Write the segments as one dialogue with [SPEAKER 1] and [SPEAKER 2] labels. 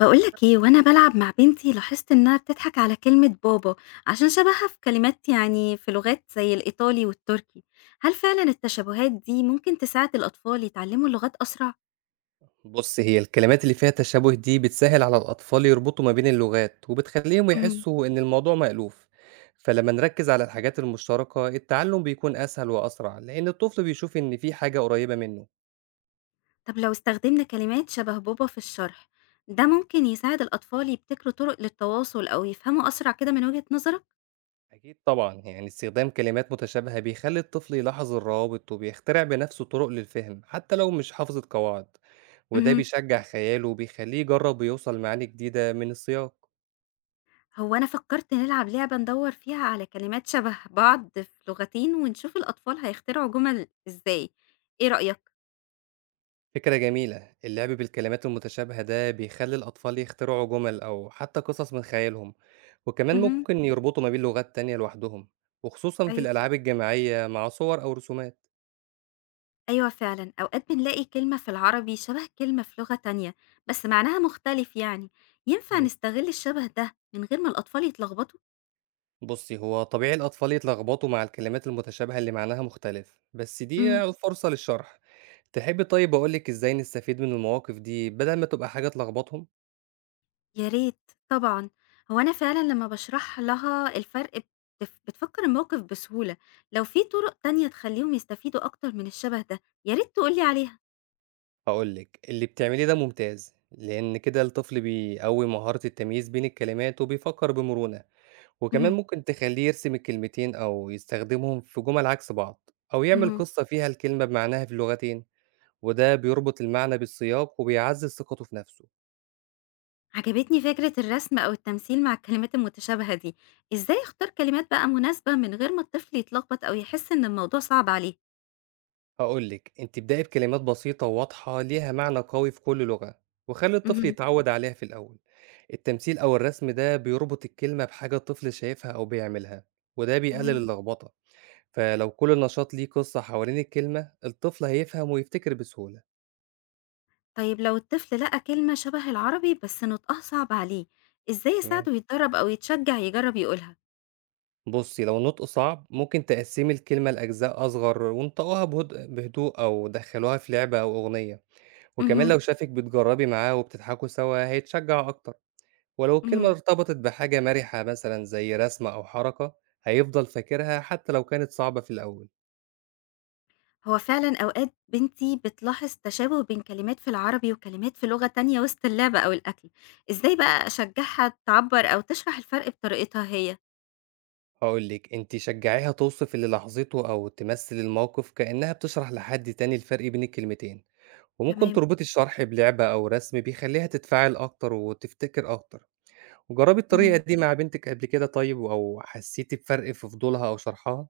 [SPEAKER 1] بقولك ايه، وانا بلعب مع بنتي لاحظت انها بتضحك على كلمة بابا عشان شبهها في كلمات، يعني في لغات زي الايطالي والتركي. هل فعلا التشابهات دي ممكن تساعد الاطفال يتعلموا اللغات اسرع؟
[SPEAKER 2] بُص، هي الكلمات اللي فيها تشابه دي بتسهِّل على الأطفال يربطوا ما بين اللغات، وبتخلّيهم
[SPEAKER 1] مم.
[SPEAKER 2] يحسّوا إن الموضوع مألوف، فلمّا نركّز على الحاجات المشتركة، التعلُّم بيكون أسهل وأسرع، لإن الطفل بيشوف إن في حاجة قريّبة منّه.
[SPEAKER 1] طب لو استخدمنا كلمات شبه بابا في الشرح ده ممكن يساعد الاطفال يبتكروا طرق للتواصل او يفهموا اسرع كده من وجهة نظرك؟
[SPEAKER 2] أكيد طبعًا، يعني استخدام كلمات متشابهة بيخلّي الطفل يلاحظ الروابط، وبيخترع بنَفْسه طُرق للفهم، حتى لو مش حافظ القواعد، وده
[SPEAKER 1] مهم.
[SPEAKER 2] بيشجّع خياله وبيخلّيه يجرّب ويوصل لمعاني جديدة من السياق.
[SPEAKER 1] هو انا فكرت نلعب لعبة ندور فيها على كلمات شبه بعض في لغتين ونشوف الاطفال هيخترعوا جمل ازاي. ايه رأيك؟
[SPEAKER 2] فكرة جميلة، اللعب بالكلمات المتشابهة ده بيخلي الأطفال يخترعوا جمل أو حتى قصص من خيالهم، وكمان
[SPEAKER 1] مهم.
[SPEAKER 2] ممكن يربطوا ما بين لغات تانية لوحدهم، وخصوصا في
[SPEAKER 1] ايوه.
[SPEAKER 2] الألعاب الجماعية مع صور أو رسومات.
[SPEAKER 1] أيوه فعلًا، أوقات بنلاقي كلمة في العربي شبه كلمة في لغة تانية، بس معناها مختلف يعني، ينفع
[SPEAKER 2] مم.
[SPEAKER 1] نستغل الشبه ده من غير ما الأطفال يتلخبطوا؟
[SPEAKER 2] بصي، هو طبيعي الأطفال يتلخبطوا مع الكلمات المتشابهة اللي معناها مختلف، بس
[SPEAKER 1] امم.
[SPEAKER 2] دي فرصة للشرح. تحبي طيب أقولك إزاي نستفيد من المواقف دي بدل ما تبقى حاجة تلخبطهم؟
[SPEAKER 1] يا ريت، طبعًا، هو أنا فعلًا لمّا باشرح لها الفرق بتفكّر الموقف بسهولة، لو في طرق تانية تخلّيهم يستفيدوا أكتر من الشبه ده، يا ريت تقول لي عليها.
[SPEAKER 2] هقولك، اللي بتعمليه ده ممتاز، لأن كده الطفل بيقوي مهارة التمييز بين الكلمات وبيفكر بمرونة، وكمان
[SPEAKER 1] اهم،
[SPEAKER 2] ممكن تخلّيه يرسم الكلمتين أو يستخدمهم في جُمل عكس بعض، أو يعمل
[SPEAKER 1] اهم.
[SPEAKER 2] قصة فيها الكلمة بمعناها في اللغتين، وده بيربط المعنى بالسياق وبيعزّز ثقته في نفسه.
[SPEAKER 1] عجبتني فكرة الرسم أو التمثيل مع الكلمات المتشابهة دي، إزاي أختار كلمات بقى مناسبة من غير ما الطفل يتلخبط أو يحس إن الموضوع صعب عليه؟
[SPEAKER 2] هاقول لِك أنتِ، ابدئي بكلمات بسيطة وواضحة ليها معنى قوي في كل لغة، وخلّي الطفل
[SPEAKER 1] اهم.
[SPEAKER 2] يتعوّد عليها في الأول. التمثيل أو الرسم ده بيربط الكلمة بحاجة الطفل شايفها أو بيعملها، وده بيقلل
[SPEAKER 1] تمام.
[SPEAKER 2] اللخبطة. فلو كل نشاط ليه قصة حوالين الكلمة، الطفل هيفهم ويفتكر بسهولة.
[SPEAKER 1] طيب لو الطفل لقى كلمة شبه العربي بس نطقها صعب عليه، إزاي
[SPEAKER 2] تمام.
[SPEAKER 1] يساعده يتدرب أو يتشجع يجرب يقولها؟
[SPEAKER 2] بُصّي، لو النطق صعب ممكن تقسّمي الكلمة لأجزاء أصغر وانطقوها بهدوء، أو دخّلوها في لعبة أو أغنية، وكمان
[SPEAKER 1] اهم،
[SPEAKER 2] لو شافِك بتجرّبي معاه وبتضحكوا سوا هيتشجّع أكتر، ولو الكلمة
[SPEAKER 1] اهم.
[SPEAKER 2] ارتبطت بحاجة مَرِحة مثلًا زي رسمة أو حركة هيفضل فاكرها حتى لو كانت صعبة في الأول.
[SPEAKER 1] هو فعلًا أوقات بنتي بتلاحظ تشابه بين كلمات في العربي وكلمات في لغة تانية وسط اللعب أو الأكل، إزاي بقى أشجعها تعبر أو تشرح الفرق بطريقتها هي؟
[SPEAKER 2] هاقول لِك أنتِ، شجّعيها توصف اللي لاحظته أو تمثّل الموقف كإنّها بتشرح لحد تاني الفرق بين الكلمتين، وممكن
[SPEAKER 1] تمام.
[SPEAKER 2] تربطي الشرح بلعبة أو رسم بيخلّيها تتفاعل أكتر وتفتكر أكتر. جرّبي الطريقة
[SPEAKER 1] اهم.
[SPEAKER 2] دي مع بنتِك قبل كده طيب، أو حسّيتِ بفرق في فضولها أو شرحها؟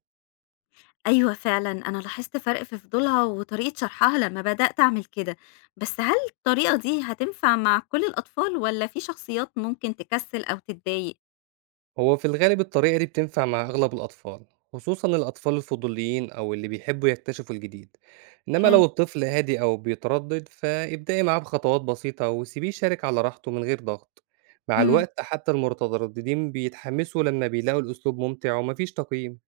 [SPEAKER 1] أيوه فعلًا، أنا لاحظت فرق في فضولها وطريقة شرحها لما بدأت أعمل كده، بس هل الطريقة دي هتنفع مع كل الأطفال والّا في شخصيات ممكن تكسل أو تتضايق؟
[SPEAKER 2] هو في الغالب الطريقة دي بتنفع مع أغلب الأطفال، خصوصًا الأطفال الفضوليين أو اللي بيحبّوا يكتشفوا الجديد، إنّما
[SPEAKER 1] حلو،
[SPEAKER 2] لو الطفل هادي أو بيتردد، فابدئي معاه بخطوات بسيطة وسيبيه يشارك على راحته من غير ضغط، مع
[SPEAKER 1] اهم.
[SPEAKER 2] الوقت حتّى المترددين بيتحمّسوا لمّا بيلاقوا الأسلوب ممتع وما فيش تقييم.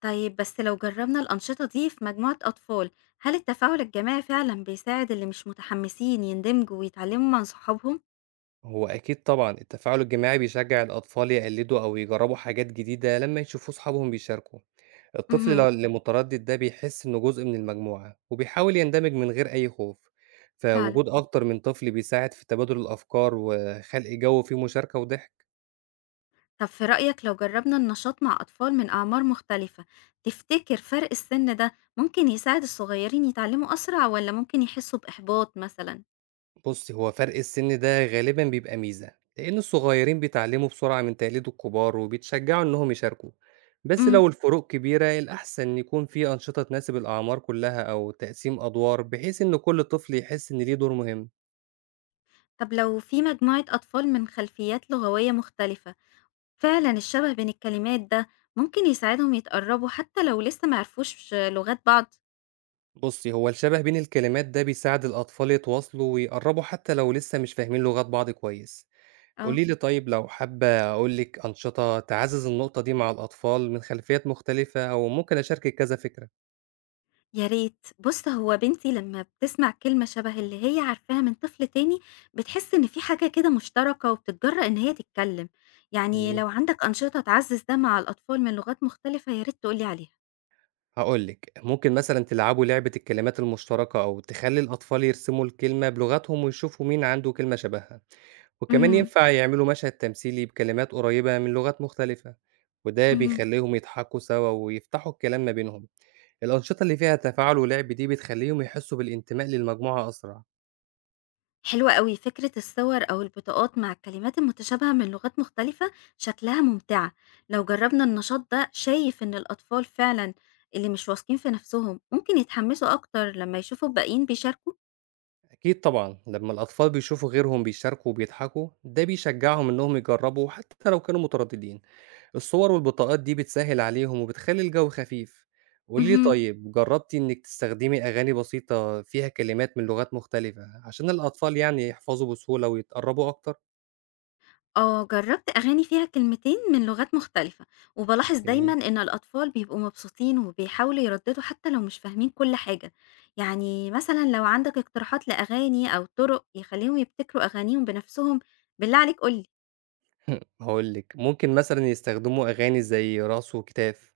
[SPEAKER 1] طيب بس لو جرّبنا الأنشطة دي في مجموعة أطفال، هل التفاعل الجماعي فعلًا بيساعد اللي مش متحمسين يندمجوا ويتعلموا مع صحابهم؟
[SPEAKER 2] هو أكيد طبعًا التفاعل الجماعي بيشجّع الأطفال يقلّدوا أو يجرّبوا حاجات جديدة لمّا يشوفوا صحابهم بيشاركوا. الطفل لو
[SPEAKER 1] اهم،
[SPEAKER 2] اللي متردد ده بيحس إنه جزء من المجموعة وبيحاول يندمج من غير أي خوف،
[SPEAKER 1] فعلًا.
[SPEAKER 2] فوجود أكتر من طفل بيساعد في تبادل الأفكار وخلق جو فيه مشاركة وضحك.
[SPEAKER 1] طب في رأيك لو جرّبنا النشاط مع أطفال من أعمار مختلفة، تفتكر فرق السن ده ممكن يساعد الصغيّرين يتعلموا أسرع والّا ممكن يحسوا بإحباط مثلًا؟
[SPEAKER 2] بص هو فرق السن ده غالبا بيبقى ميزة لأن الصغيرين بيتعلموا بسرعة من تقليد الكبار وبيتشجعوا إنهم يشاركوا بس
[SPEAKER 1] إمم.
[SPEAKER 2] لو الفروق كبيرة الأحسن يكون في أنشطة تناسب الأعمار كلها أو تقسيم أدوار بحيث إن كل طفل يحس إن ليه دور مهم
[SPEAKER 1] طب لو في مجموعة أطفال من خلفيات لغوية مختلفة، فعلا الشبه بين الكلمات ده ممكن يساعدهم يتقربوا حتى لو لسه معرفوش لغات بعض.
[SPEAKER 2] بُصّي، هو الشَبَه بين الكلمات ده بيساعد الأطفال يتواصلوا ويقرّبوا حتى لو لسه مش فاهمين لغات بعض كويس.
[SPEAKER 1] اه.
[SPEAKER 2] قولي لي طيب، لو حابة أقول لِك أنشطة تعزّز النقطة دي مع الأطفال من خلفيات مختلفة، أو ممكن أشاركِك كذا فكرة.
[SPEAKER 1] يا ريت، بص هو بنتي لما بتسمع كلمة شبه اللي هي عارفاها من طفل تاني بتحس إن في حاجة كده مشتركة وبتتجرأ إن هي تتكلم، يعني
[SPEAKER 2] جميل.
[SPEAKER 1] لو عندك أنشطة تعزز ده مع الأطفال من لغات مختلفة يا ريت تقولي عليها.
[SPEAKER 2] هاقول لِك، ممكن مثلًا تلعبوا لعبة الكلمات المشتركة أو تخلّي الأطفال يرسموا الكلمة بلغتهم ويشوفوا مين عنده كلمة شبهها، وكمان
[SPEAKER 1] مهم.
[SPEAKER 2] ينفع يعملوا مشهد تمثيلي بكلمات قريّبة من لغات مختلفة، وده
[SPEAKER 1] مهم.
[SPEAKER 2] بيخلّيهم يضحكوا سوا ويفتحوا الكلام ما بينهم. الأنشطة اللي فيها تفاعل ولعب دي بتخلّيهم يحسّوا بالانتماء للمجموعة أسرع،
[SPEAKER 1] حلوة أوي، فكرة الصور أو البطاقات مع الكلمات المتشابهة من لغات مختلفة شكلها ممتعة، لو جربنا النشاط ده شايف إن الأطفال فعلًا اللي مش واثقين في نفسهم ممكن يتحمسوا أكتر لما يشوفوا الباقيين بيشاركوا؟
[SPEAKER 2] أكيد طبعًا لمّا الأطفال بيشوفوا غيرهم بيشاركوا وبيضحكوا ده بيشجعهم إنهم يجرّبوا حتى لو كانوا مترددين، الصور والبطاقات دي بتسهّل عليهم وبتخلّي الجو خفيف. قولي لي
[SPEAKER 1] مهم.
[SPEAKER 2] طيب، جرّبتِ إنِّك تستخدمي أغاني بسيطة فيها كلمات من لغات مختلفة عشان الأطفال يعني يحفظوا بسهولة ويتقرّبوا أكتر؟
[SPEAKER 1] آه، جربت أغاني فيها كلمتين من لغات مختلفة، وبلاحظ دايمًا
[SPEAKER 2] جميل.
[SPEAKER 1] إن الأطفال بيبقوا مبسوطين وبيحاولوا يرددوا حتى لو مش فاهمين كل حاجة، يعني مثلًا لو عندك اقتراحات لأغاني أو طرق يخليهم يبتكروا أغانيهم بنفسهم بالله عليك قولي.
[SPEAKER 2] هاقول لِك، ممكن مثلًا يستخدموا أغاني زي راس وكتاف،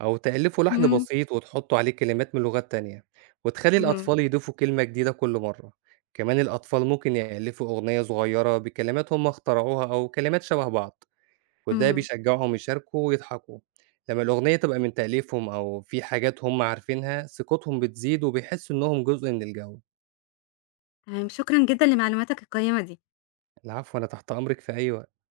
[SPEAKER 2] أو تألفوا لحن
[SPEAKER 1] امم.
[SPEAKER 2] بسيط وتحطوا عليه كلمات من لغات تانية، وتخلي
[SPEAKER 1] اهم،
[SPEAKER 2] الأطفال يضيفوا كلمة جديدة كل مرة، كمان الأطفال ممكن يألفوا أغنية صغيرة بكلمات هم اخترعوها أو كلمات شبه بعض، وده
[SPEAKER 1] اهم،
[SPEAKER 2] بيشجعهم يشاركوا ويضحكوا، لما الأغنية تبقى من تأليفهم أو في حاجات هم عارفينها ثقتهم بتزيد وبيحسوا إنهم جزء من الجو.
[SPEAKER 1] تمام، شكرًا جدًا لمعلوماتك القيّمة دي.
[SPEAKER 2] العفو، أنا تحت أمرِك في أي وقت.